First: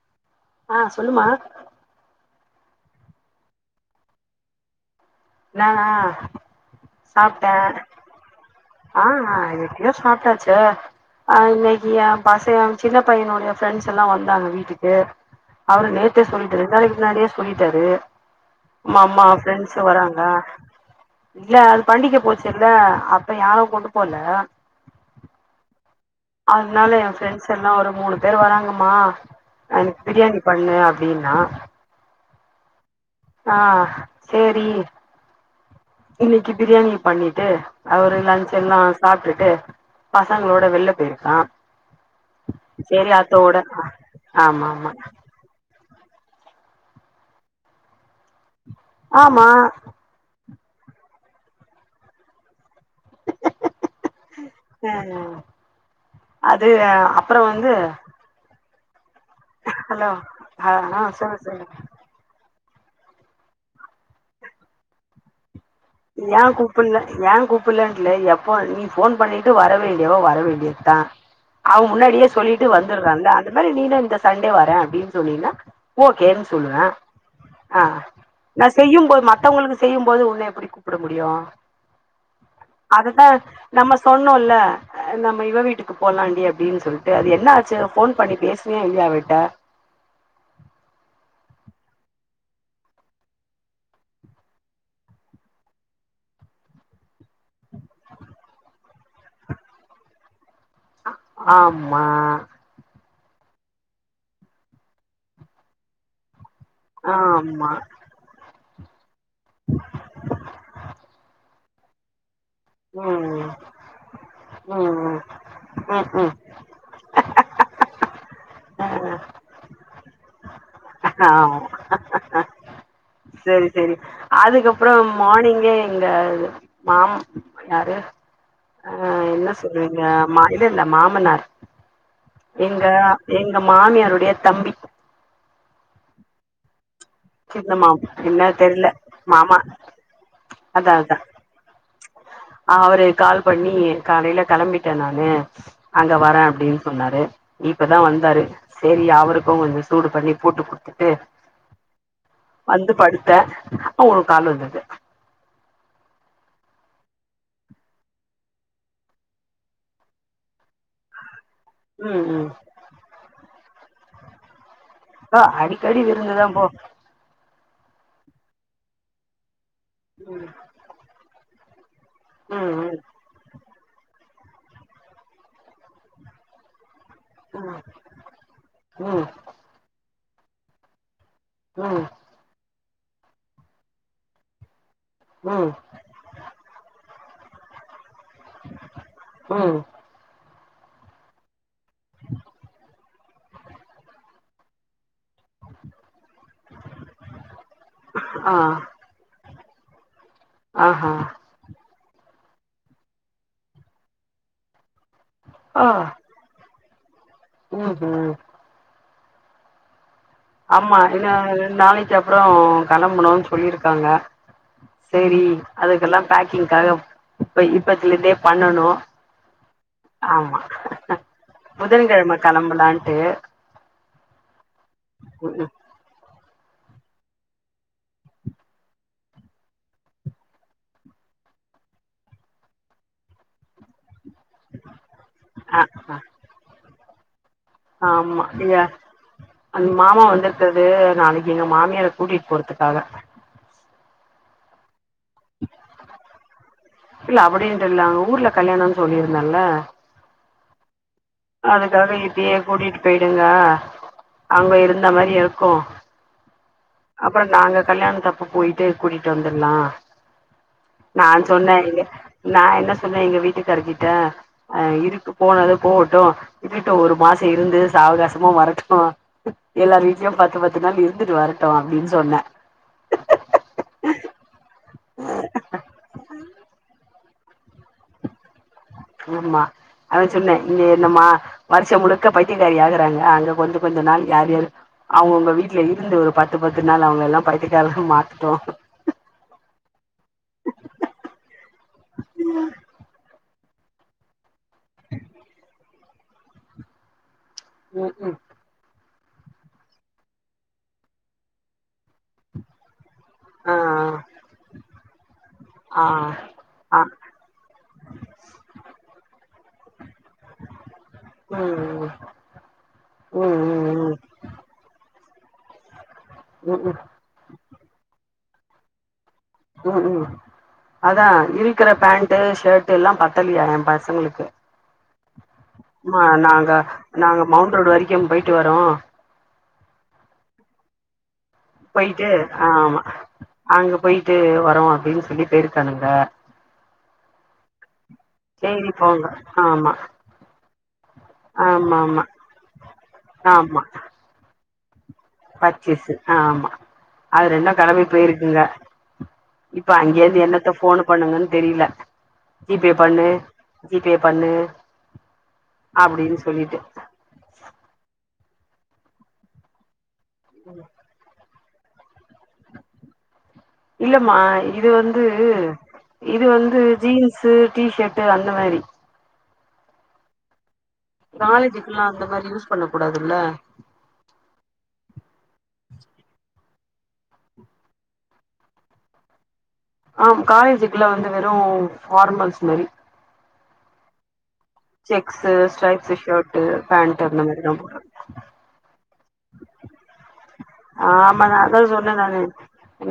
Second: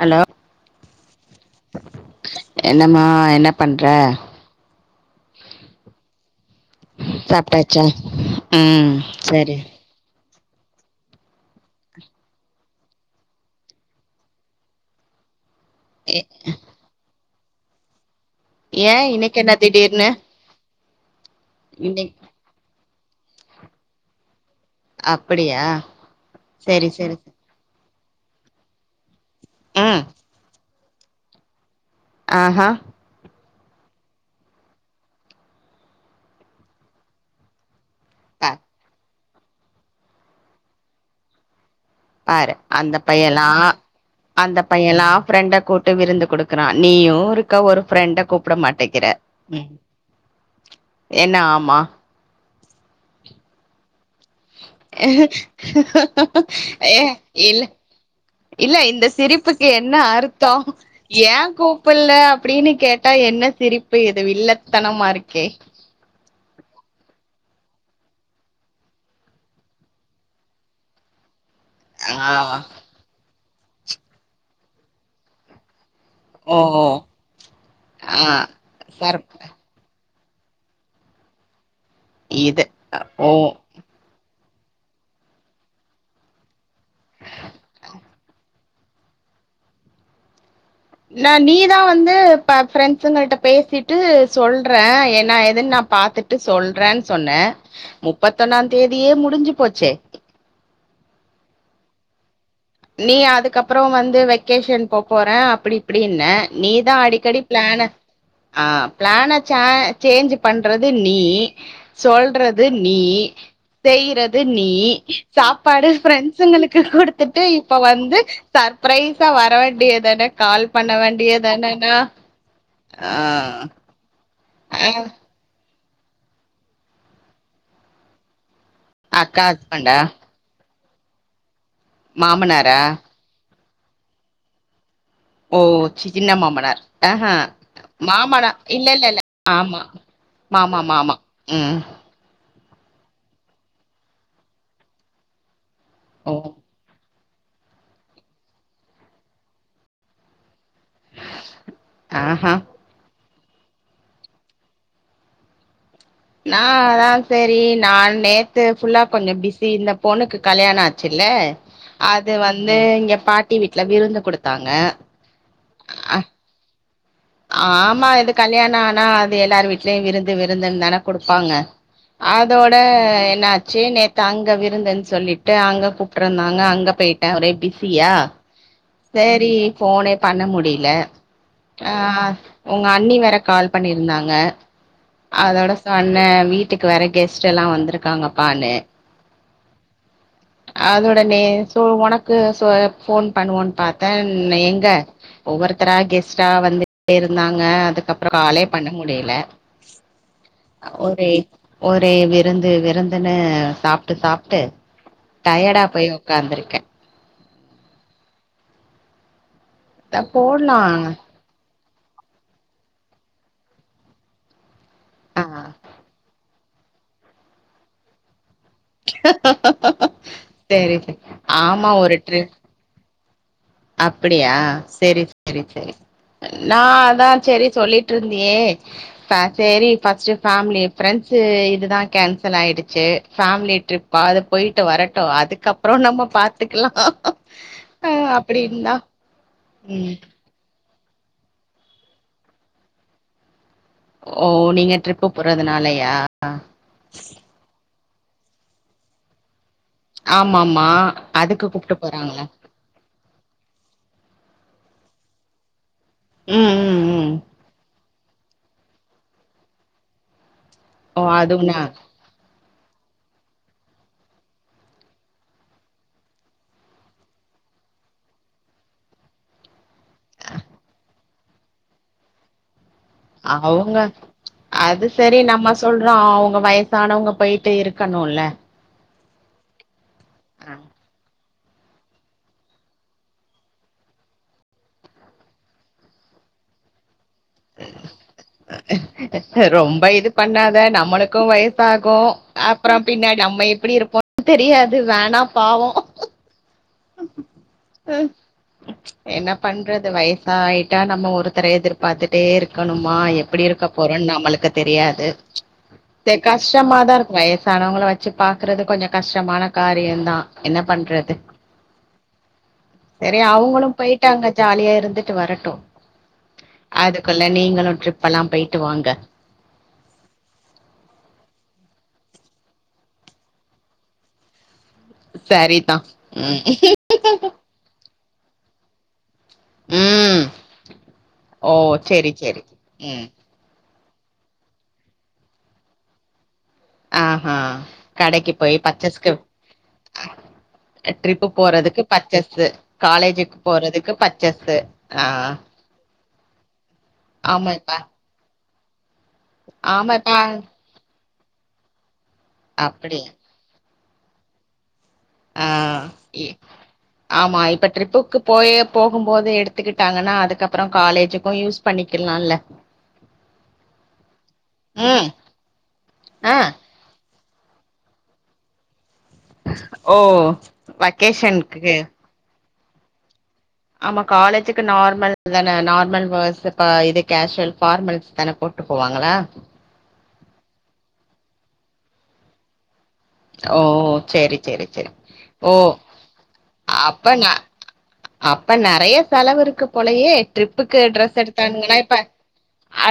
hello ஆ சொல்லுமா என்னம்மா என்ன பண்ற நானா சாப்ட்டேன் சாப்ட்டாச்சா ம் ஆ சரி இரு [inaudible] சாப்ட்டாச்சு அஹ்இன்னைக்கு என் பச என் சின்ன பையனுடைய ஃப்ரெண்ட்ஸ் எல்லாம் வந்தாங்க வீட்டுக்கு அவரு நேத்தே சொல்லிட்டாரு இரண்டு நாளைக்கு முன்னாடியே சொல்லிட்டாரு ஏ அம்மா அம்மா இன்னைக்கு ம என்ன ஃப்ரெண்ட்ஸ் திடீர்னு வராங் க இல்ல அது இன்னைக் பண்டிக போச்சு இல்ல அப்ப யாரும் கொண்டு போல அப்படியா சரி அதனால என் சரி ஃப்ரெண்ட்ஸ் எல்லாம் ஒரு மூணு பேர் வராங்கமா எனக்கு ம் பிரியாணி பண்ணு அப் டின்னா ஆஹா ஆ சரி இன்னைக்கு பிரியாணி பண்ணிட்டு அவரு பா லஞ்ச் எல்லாம் சாப்ட்டுட்டு பசங்களோட வெளில போயிருக்கான் பாரு அந்த பையல்லாம் அந்த ஆமா ஆமா பையல்லாம் ஃப்ரெண்ட கூட்டு விருந்து குடுக்குறான் நீயும் இருக்க ஒரு ஃப்ரெண்ட கூப்பிட மாட்டேக்கிற ஆமா ம் என்ன ஆமா அ அது ஏ அப்புறோ இல்ல வந்து இல்ல இந்த சிரிப்புக்கு என்ன ஹலோ அர்த்தம் ஆ ஆ சொல்லு ஏன் சொல்லு கூப் புல்ல அப்படின்னு கேட்டா என்ன சிரிப்பு இது வில்லத்தனமா இருக்கே ஏன் கூப்புல ஏன் கூப்புல எப்போ நீ ஃபோன் பண்ணிட்டு வரவேண்டியவோ வர வேண்டியதான் அவ முன்னாடியே ஆ சொல்லிட்டு வந்துர்றாங்க அந்த மாரி நீனும் இந்த சண்டே வரேன் அப்படின்னு சொன்னீங்ன்னா ஓகேன்னு ஓ ஓ சொல்லுவேன் ஆ நா சர் செய்யும்போது மத்தவங்களுக்கு செய்யும்போது உன்ன எப்டி கூப்ட முடியும் இது அததா ஓ நம்ம சொன்னோல நம்ம இவ வீட்டுக்கு போலாண்டி அப்டின்னு சொல்லிட்டு அது என்ன ஆச்சு போன் பண்ணி பேசுனியா இல்லையா அவள்ட்ட இல நீதா வந்து ப ஃப்ரெண்ட்ஸுங்களுட்ட பேசிட்டு சொல்றே என்னா ஏதுன்னு நா பாத்துட் சொல்றேன்னு சொன்னே முப்பத்தொன்னா தேதியே முடிஞ்சி போச்சே அ ஆமா நீ அதுக்கப்புறோ வந்து வெக்கேஷன் போ போறே அப்டி இப்படின நீ தா அடிக்கடி ஆமா பிளான ஆ பிளான ச சேஞ்ச் பண்றது நீ சொல்றது நீ ம் ம் செய்யறது நீ ம் சாப்பாடு ம் பிரெண்ட்ஸுங்களுக்கு கொடுத் கத்துடு இப் வந்து ம் சர்பரைஸா வர வேண்டியதான கால் பண்ண ஆமா வேண்டியதானன்னா ஆ சரி ஆ அதுக்கப்புரோ மார்னிங்கே எங்க மாம் யாரு ஆ அக்கா என்ன ஹஸ்பண்டா சொல்வீங்க ம இது இல்ல மாமனார் மாமனாரா எங்க எங்க மாமியாருடைய தம்பி ஓ சி சின்ன மாமனார் ஆஹ்ஹ சின்ன மாமா மாமனா என்ன தெர்ல இல்ல இல்ல இல்ல மாமா ஆமா மாமா அதா அதா மாமா‌ ம் அவரு கால் பண்ணி காலையில கிளம்பிட்டே நாணு அங்க ஓ வரே அப்டின்னு சொன்னாரு இப்பதா வந்தாரு செரி அவருக்கு கொஞ்சோ சூடு பண்ணி பூட்டு குடுத்துட்டு ஆஹ்ஹூ வந்து படுத்தே உங்க காலு வந்தது நா அதா செரி நான் நேத்து ஃபுல்லா கொஞ்சோ பிஸி இந்த பொனுக்கு கல்யானோ ஆச்சுல்ல ம் அது ம் வந்து இங்க பாட்டி வீட்டுல விருந்து குடுத்தாங்க போ அடிக்கடி அ விருந்துதா போ ஆமா இது கல்யாணா ஆனா அது எல்லாரு வீட்லயு விருந்து ம் விருந்துன்னு தான க குடுப்பாங்க அதோட ம் என்னாச் சே நேத் அங்க விருந்துன்னு சொல்லிட்டு அங்க கூப்பிட்டுருந்தாங்க அங்க போயி டே ஒரே ம் பிஸியா சேரி ஃபோனே பண்ண முடியல ஆ ம் ம் உங்க அண்ணி வேற கால் பண்ணியிருந்தாங்க ம் அதோட என்ன வீட்டுக்கு வேற கெஸ்ட் எல்லா வந்திருக்காங்கப்பாணு ம் அதோட நேத்து உனக்கு சொ ஃபோன் பண்ணுவோன்னு பாத்தேன் எங்க ஒவ்வொருத்தர கெஸ்ட்டா வந்துடே இருந்தாங்க அதுக்கப்பபுரோ ஆ காலே பண்ண முடியல ஆஹா ஒரே ஒரே விருந்து விருந்துன்னு சாப்ட்டு சாப்ட்டு டயடா ஆ போய் உக்காந்துருக்கே ம் ஹூ த போல் அம்மா இன்னு‌ ரெண்டு நாளைக்கு அப் அப்ரோ கெளம்பனு சொல்லிருக்காங்க ஆ செரி அதுக்கெல்லா பேக் கிங்காக இப்ப இப்பத்துல இதே பண்ணணு ஆமா சேரி ஆமா ஒரு ட்ரு நம்பளான்ட்டு அப்படியா சேரி சேரி ம் சேரி நா அதா சரி சொல்லிட்டு இருந்தியே ச சேரி ஃபஸ்ட் பேமிலி ஃப்ரெண்ட்ஸ் இதுதா கேன்சல் ஆயிடுச்சு ஃபேமிலி ட்ரிப்பா அது போயிட்டு வரட்டு ஆ அதுக்கப்புரோ நம்ம பாத்துக்கலா அ ஆமா ஏ அப்டின்னா அந் ம் மாமா வந்து அது நாளைக்கு எங்க மாமியார கூட்டிகிட்டு போறதுக்காக ஓ நீங்க ட்ரிப்பு போறதுனாலயா இல்ல அப்படின்னுட்டு இல்ல அங்க ஊர்ல கல்யாணம்னு சொல்லியிருந்தல்ல ஆமாம்மா அதுக்காக இப்டியே கூட்டிட்டு போயிடுங்க அங்க இருந்த மாரியு இருக்கு ம் ம் அப்புற நாங்க கல்யாணத்து அப்ப போயிட்டு கூட்டிட்டு வந்துர்லா ஓ நான் சொன்னே அதுவுனா இங்க நா என்ன சொன்னே எங்க வீட்டுக்கார்கிட்ட அ இருக்கு போனது போவட்டு இருக்கட்டு ஒரு மாசோ இருந்து சாவகாசம வரட்டும் எல்லார் வீட்லயு பத்து பத்து நாள் இருந்துட்டு வரட்டு அப்டின் சொன்ன அ அவுங்க அது சரி நம்ம சொல்றோ அவங்க வயசானவங்க போயிட்டு இருக்கணுல ஆமா அதா சொன்னே இங்க என்னம்மா வர்ஷம் முழுக்க பைத்தியக்காரி ஆகுறாங்க அங்ககொஞ்சோ கொஞ்சோ நாள் யார் யாரு அவங்கவுங்க வீட்டுல இருந்து ஒரு பத்து பத்து நாள் அவங்க எல்லாம் பையத்க்கரங்ல மாத்துட்டோ ரொம்ப இது பண்ணாத நம்மளுக்கு வயசாகு அப்பறம் பின்ன நம்ம எப்டி இருப்போம் தெரியாது வேணா பாவோ ம் ஹே ம் என்ன பண்றது வயசாயிட்டா நம்ம ஒருத்தர எதிர்பார்த்துட்டே இருக்கணுமா எப்பிடி ஆ இருக்கபோறோன்னு நம்மளுக்கு தெரியாது ஆ தெற்கா கஷ்டமா ஆ தா இருக்கு வயசானவங்கள வச்சு பாக்குறது கொஞ்சம் கஷ்டமான காரியந் தா என்ன பண்றது ம் ம் செரி ம் அவங்களு ம் போயிட்டாங்க ஜாலியா இருந்துட்டு வரட்டு ம் ஹும் அதுக்குள்ள நீங்களு ட்ரிப்ல்லா போயிட்டு வாங்க ம் ம் அதா இருக்கிற பேண்ட் ஷர்ட் எல்லா பத்தலையா என் பசங்களுக்கு சரிதான் மா நாங்க ம் நாங்க மவுண்ட் ரோடு வரைக்கு போயிட்டு வரோ ம் ஓ போயிட்டு சரி சரி ஆமா ம் அங்க போயிட்டு வரோ அப்டின்னு சொல்லி பேயிருக்கானுங்க ஆ ஹா கடைக்கு போயி சேரி போங்க பச்சஸ்க்கு ஆமா ட்ரிப்பு ஆமா போறதுக்கு ஆமா பச்சஸ்சு காலேஜுக்கு போறதுக்கு பச்சஸ்சு ஆ பர்சேஸ்சு ஆமா அது ரெண்டுங் ஆமாப்பா கெளம்மி போயிருக்குங்க இப்ப ஆமாப்பா அங்கேருந்து என்னத்த போனு பண்ணுங்கன்னு தெரியில ஜிபே பண்ணு அப்படியா ஜிபே பண்ணு ஆ அப்டின்னு ஈ சொல்லிட்டு ஆமா இப்ப ட்ரிப்புக்கு போயே போகும் போது எடுத்துக்கிட்டாங்கன்னா அதுக்கப்புற காலேஜுக்கு யூஸ் பண்ணிக்கலால்ல இல்லமா இது வந்து ம் இது ஆ வந்து ஜீன்ஸு டிஷட்டு அந்த மாரி ஓ வக்கேஷன்க்கு பண்ணக்கூடாதுல்ல ஆமா காலேஜுக்கு நார்மல் தானே நார்மல்ஸ் பர்ஸ் இது கேஷுவல் பார்மல்ஸ் தானே போட் ட்டு போவாங்களா ஆம் காலேஜுக்குள்ள வந்து வெறும் ஃபார்மல்ஸ் மாரி ஓ செரி செரி செரி செக்ஸு ஓ ஸ்ட்ரைப்ஸு ஷர்ட்டு பேண்ட் அந்த அப்பனா மாரிதா போட்னு அப்ப நெறைய செலவு இருக்கு போலையே ட்ரிப்புக்கு ட்ரெஸ் ஆமா நா அதா எடுத்தானுங்கா சொன்னே இப்ப நானு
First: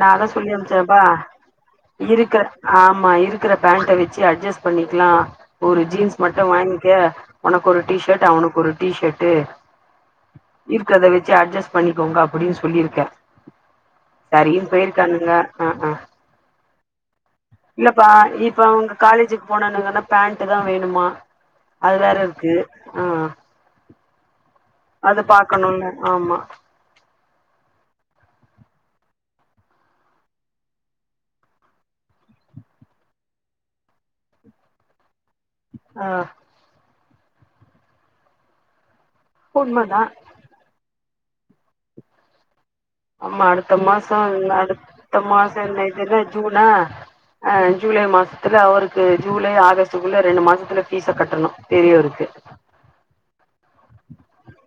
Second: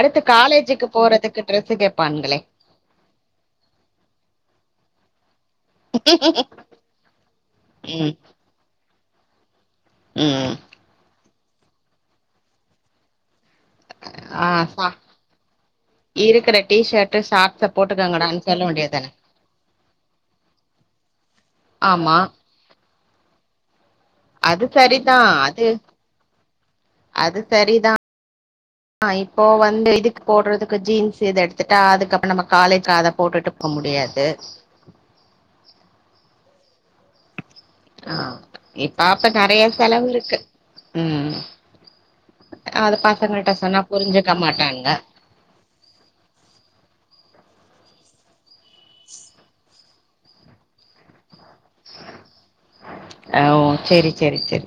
நா அதா சொல்லி காலேஜுக்கு அனுப்ச்சேப்பா போறதுக்கு டிரெஸ்ஸு கேப்பான்களே இருக்கிற ஆமா இருக்கற பேண்ட வேச்சு அட்ஜஸ்ட் பண்ணிக்கலா ஒரு ஜீன்ஸ் மட்டு வாங்கிக்க உனக்கு ஒரு டீ ம் ஷர்ட் அவனுக்கு ஒரு டீஷர்ட்டு ம் இருக்கறத வெச்சி அட்ஜஸ்ட் பண்ணிக்கோங்க அப்புடின்னு சொல்லியிருக்கே ஆ சரினு சா போயிருக்கானுங்க ஆ ஆ இருக்கிற டி ஷர்ட்டு ஷார்ட்ஸ இல்லப்பா போட்டுக்கங்கடான்னு இப்ப சொல்ல அவங்க வேண்டியதான காலேஜுக்கு போனானுங்கன்னா பேண்ட்டு தா வேணுமா அது வேற ஆமா இருக்கு ஆ அது சரிதா அது பாக்கணும்ல ஆமா அது சரிதா ஆ இப்போ வந்து இதுக்கு போட்றதுக்கு ஜீன்ஸ் இது எடுத்துட்டா அதுக்கப்றோ நம்ம காலேஜ் அத போட்டுட்டு இப்போ முடியாது ஆ ஆ இப்ப அப்ப நறைய உண்மதா செலவு இருக்கு ம் அத பசங்கள்ட சொன்னா புரிஞ்சுக்க மாட்டானுங்க இந்த மாசோ என்ன இதுனா ஜூனா ஆ ஜூலை மாசத்துல அவருக்கு ஜூலை ஆகஸ்ட் க்குள்ள ரெண்டு மாசத்துல பீஸ கட்டணு பெரியவருக்கு ஆ ஓ செரி செரி செரி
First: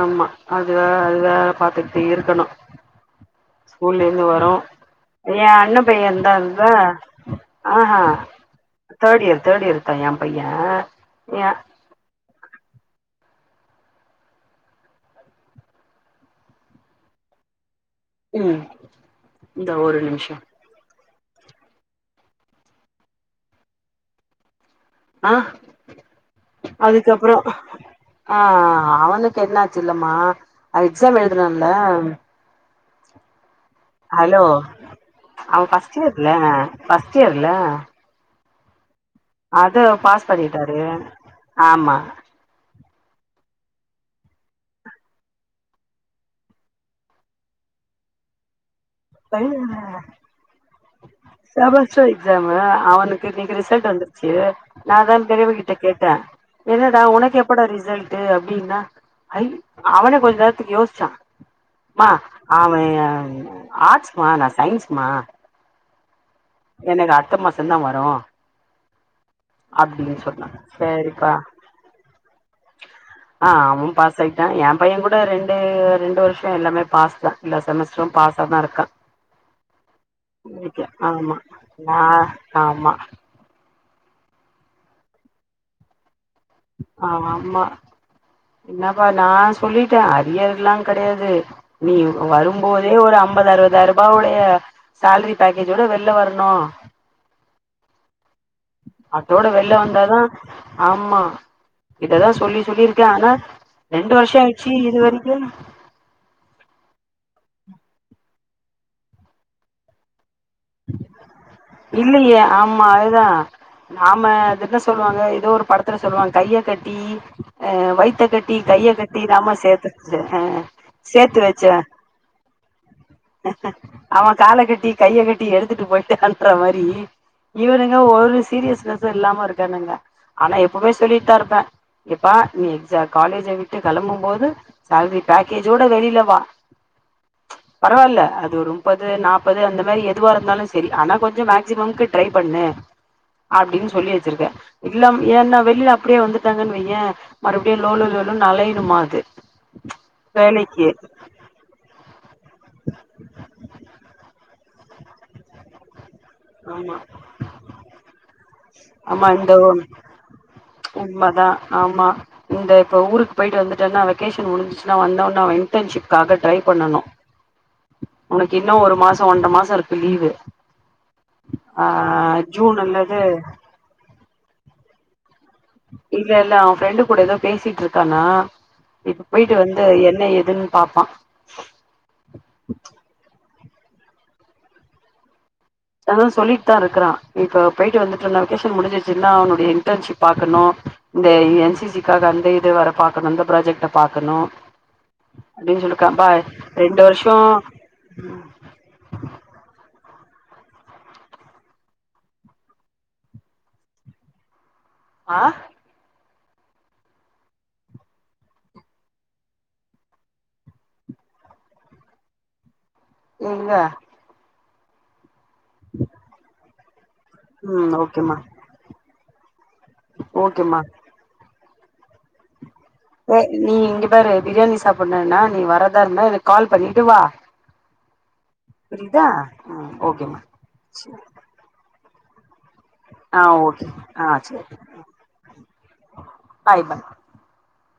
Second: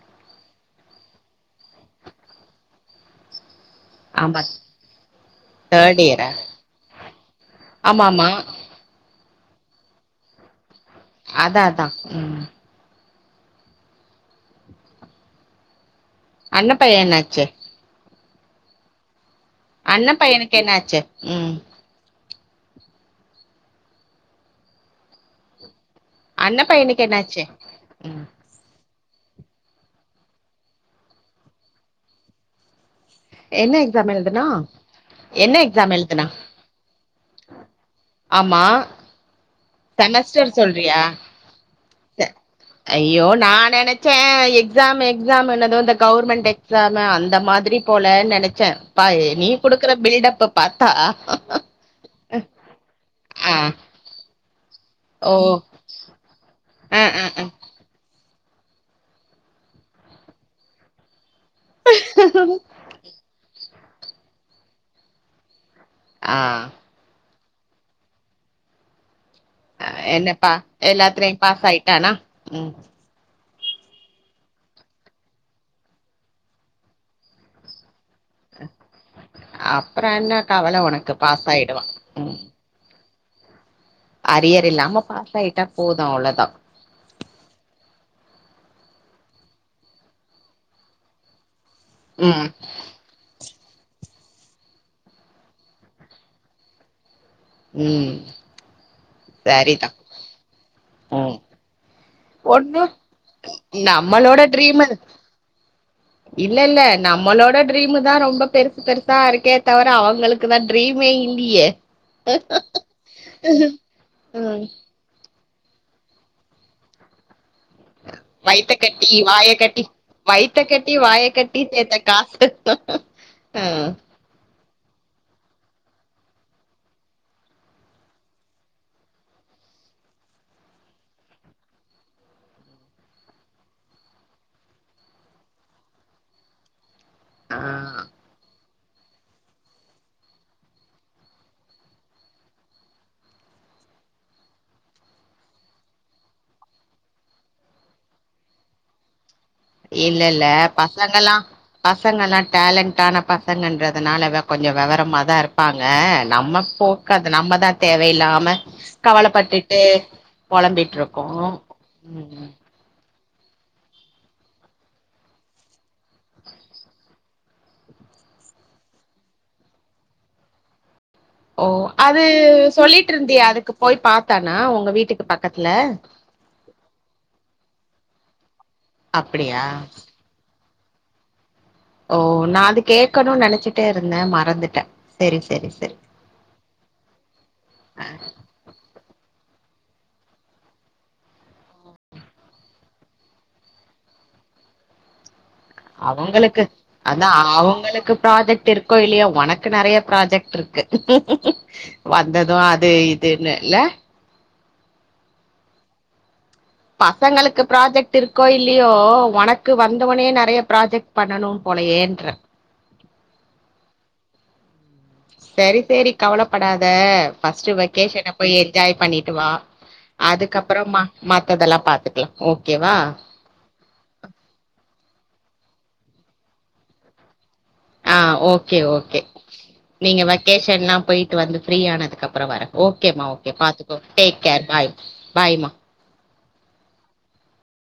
ஆமா அதுவே அது வேற பாத்துக்கிட்டு இருக்கணு ஸ்கூல்ல இருந்து ஆமா வரு எயா அண்ண தேர்ட் பைய இயரா இருந்தால ஆ ஹா ஆமா ஆமா தேர்ட் இயர் தேர்ட் இயர் தா ஏயா பையே அதா அதா ம் அண்ண பையனாச்சே ம் இந்தா ஒரு அண்ண நிமிஷோ பையனுக்கு என்ன ஆச்சி ம் ஆ அண்ண பையனுக்கு அதுக்கப்றோ என்னாச்சு ம் ஆ ஆ அவனுக்கு என்ன ஆச்சி இல்லமா அவ எக்ஸாம் எழுதுனால என்ன எக்ஸாம் எழுதுனா ஹலோ என்ன அவ எக்ஸாம் ஃபஸ்ட் எழுதுனா இயர்ல ஃபஸ்ட் இயர்ல ஆமா அத பாஸ் செமஸ்டர் பண்ணிட்டாரு சொல்றியா ஆமா செ- ஐயோ நா நெனைச்சே எக்ஸாம் எக்ஸாம் இன்னது இந்த கவுர்மெண்ட் எக்ஸாமு அந்த மாதிரி போலன் நெனைச்சே ஃபெயில் இல்ல அ செமஸ்டர் எக்ஸாமு அவனுக்கு ஆ இன்னைக்கு ரிசல்ட் வந்துதிருக் சேர் நா தா ஓ பெருவ கிட்ட கேட்டே என்னடா ஆ ஆ உனக்கு எப்படா ரிசல் ட்டு அப்டின்னா ஐ அவனே கொஞ்ச நேரத்துக்கு யோசிச்சா மா அவே அ ஆர்ட்ஸ்மா நா சயின்ஸ்மா ஆ எனக் அடுத்த மாசோ தா வரு அப்டின்னு சொன்னா என்னப்பா சரிப்பா எல்லாத்துலையு பாஸ் ஆயிட்டானா ம் ஆ அவுனு பாஸ் ஆகிட்டா எயா பைய கூட ரெண்டு ரெண்டு வருஷோ எல்லாமே பாஸ் தா இந்த செமஸ்டரு பாஸ் சொப்னா இருக்கா அப்றோ என்ன கவல உனக்கு ஆமா பாஸ் ஆயிடுவா நா ம் ஆமா அரியர் இல்லாம பாஸ் ஆய்ட்டா போது அவ்ளோதா ஆமா என்னாபா நா சொல்லிட்டே அரியர்ல்லா கெடையாது நீ ம் வரும்போ தே ஒரு அம்பது அறுவதாயிரூபா உடைய சேல்ரி பேக்கேஜோட வெள்ல வர்ணு உம் அத்தோட வெள்ல வந்தாதா ஆமா ம் இததா சொல்லி ஒண்ணு சொல்லிருக்கே ஆனா ரெண்டு வருஷோ நம்மளோட ஆய்ச்சு ட்ரீமு இது வரைக்கு இல்ல இல்ல நம்மளோட ட்ரீமு தா ரொம்ப பெருசு பெருசா இருக்கே தவிர அவங்களுக் குளா ட்ரீமே இல்லியே இல்லையே ஆமா அதுதா நாம அஹ அது என்ன சொல்லுவாங்க ஏதோ ஒரு படத்துல சொல்லுவாங்க கைய கட்டி ஆ வைத்த கட்டி வயித்த கையை கட்டி வாய நாம கட்டி சேத்து அ வயித்த கட்டி வாய சேத்து கட்டி வெச்ச சேத்த காசு ஆ அவன் கால கட்டி கையை கட்டி எடுத்துட்டு போயிட்டாண்ற மாரி இவுரு என்னவோ ஒரு சீரியஸ்னஸ்சு இல்லாம இருக்கானுங்க ஆனா எப்போமே சொல்லிட்தா இருப்பே எப்பா நீ எக்ஸ காலேஜ விட்டு கெளம்பு போது சேல்ரி பேக்கேஜோட வெளிலவா ஆ பரவால்ல அது ஒரு முப்பது நாப்பது அந்த மாரி எ துவா இருந்தாலும் சரி ஆனா கொஞ்சம் மேக்சிமமுக்கு ட்ரை பண்ணு அப்டின் சொல்லி வெச்சிருக்கே இல்லாம ஏன்னா வெளில அப்டியே வந்துட்டாங்கன்னு வையே மறுப்டியு லோலோலோலோன் அலையனுமா அது இல்லல்ல வேலைக்கு பசங்கல்லா பசங்கல்லா டேலண்ட்டான பசங்கன்றதுனால வெ கொஞ்சம் வெவரமா தான் இருப் பாங்க நம்ம ஆமா போக்கது நம்மதான் தேவையில்லாம ஆமா கவலப்பட்டுட்டு பொலம்பிட்ருக்கோ ஆ ஆமா ம் இந்த இப்ப ஊருக் போயிட்டு வந்துட்டேனா வெகேஷன் முடிசிச்சின்னா வந்தவுனே அவ இன்டன்ஷிப்காக ட்ரை பண்ணனு உனக்கு இன்னும் ஒரு மாசம் ஒன்ற மாசம் இருக்கு லீவு ஓ ஆ அது ஜூன் அல்லது சொல்லிட்ரிந்தியே அதுக்கு போய் பாத்தானா உங்க வீட்டுக்கு பக்கத்துல இல்லல்ல அவன் ஃப்ரெண்டு கூட ஏதோ பேசிட்டு இருக்கானா இப்ப போயிட்டு அப்டியா வந்து என்ன ஏதுன்னு பாப்பான் ஓ நான் அது கேக்கணு நெனச்சிட்டேருந்தேன் மறந்துட்டேன் செரி செரி செரி ஆ சொல்லிட்தா இருக்கறா இப்ப போயிட்டு ஆ வந்துட்டு நா வெக்கேசன் முடிஞ்சிருச்சுன அவனுடைய இன்டன்ஷிப் பாக்கணு இந்த என்சிசிக்காக அந்த இது வேற பாக்கணு இந்த ப்ராஜெக்ட பாக்கணு அப்டின் சொல்லிருக்காப்பா ரெண்டு வருஷோ உங்களுக்குப் ப்ராஜெக்ட் இருக்கோ இல்லயோ உனக்கு நெறைய ப்ராஜெக்ட் இர்க்கு வந்தது அது இதுன்னு இல்ல ஆ பசங்களுக்கு ப்ராஜெக்ட் இருக்கோ இல்லையோ உனக்கு வந்தவுனே நெறைய ப்ராஜெக்ட் பண்ணணும் போலயேன்றே நீங்க செரி செரி கவலப்படாத ஃபர்ஸ்ட்டு ம் வெக்கேஷன ஓகேமா போய் என்ஜாய் பண்ணிட்டு வா ஓகேமா அதுக்கப்பறமா மத்ததெல்லா பாத்துக்கலாம் ஓகேவா ஏ நீ இங்க பாரு பிரியாணி சாப்டணும்னா நீ வரதா இருந்த எனக்கு கால் பண்ணிட்டு வா ஆ ஓகே ஓகே புரியுதா ம் நீங்க ஓகேமா வெக்கேஷன்லா போயிட்டு வந்து ஃப்ரீயானதுக்கப்றோ வர ஓகேம்மா ஆ ஓகே பாத்துக்கோ ஆ டேக் சேரி கேர் பாய் பாய்ம்மா பாய் மேம்